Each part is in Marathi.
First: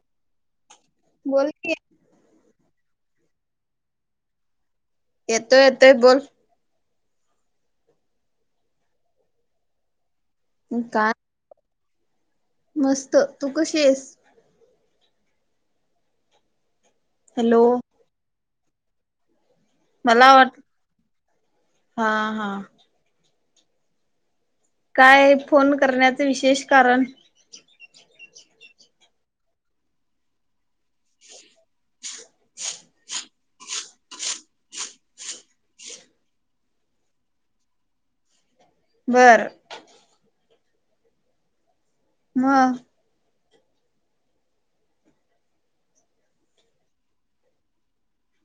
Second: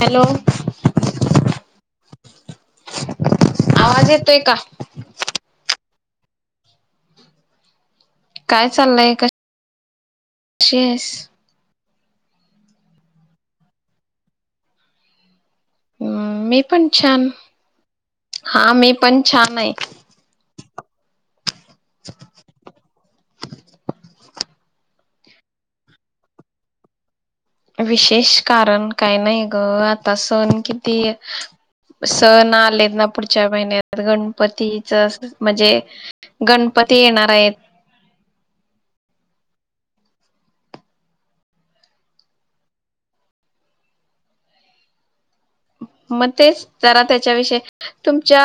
हॅलो बोल की [inaudible] [inaudible] आवाज येतोय का? येतोय तोय बोल. काय चाललंय क शी हायस? काय मस्त तू कशीयस? हम्म मी पण छान. हॅलो हा मी पण छानय. मला वाट [inaudible] हा हा. काय फोन करण्याच विशेष कारण? विशेष कारण काही नाही ग, आता सण कि ती सण आलेतना पु च्या महिन्यात गणपतीच, म्हणजे गणपती येणार आहेत. बर. म मग तेच जरा त्याच्याविषयी तुमच्या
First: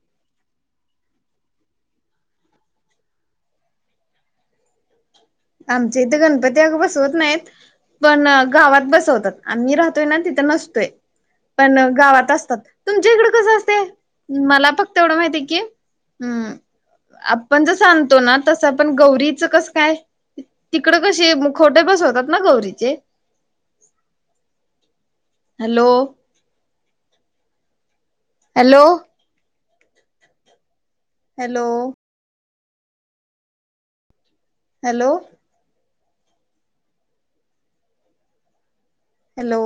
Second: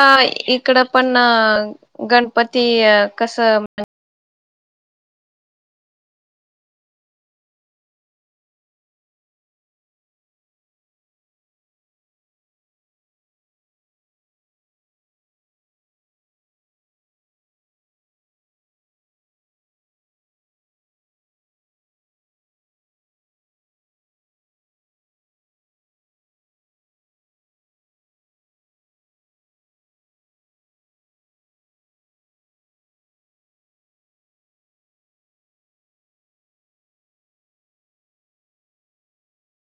इकड पण अ गणपती कसं आमच्या इथे गणपती अग बसवत नाहीत. पण गावात बसवतात आम्ही राहतोय ना तिथं नसतोय, पण गावात असतात. तुमच्या इकड कसं असते? मला फक्त एवढं माहितीय की, अं आपण जस आणतो ना तसं पण गौरीच कसं काय? तिकड कसे मुखवटे बसवतात ना गौरीचे. Hello hello hello hello hello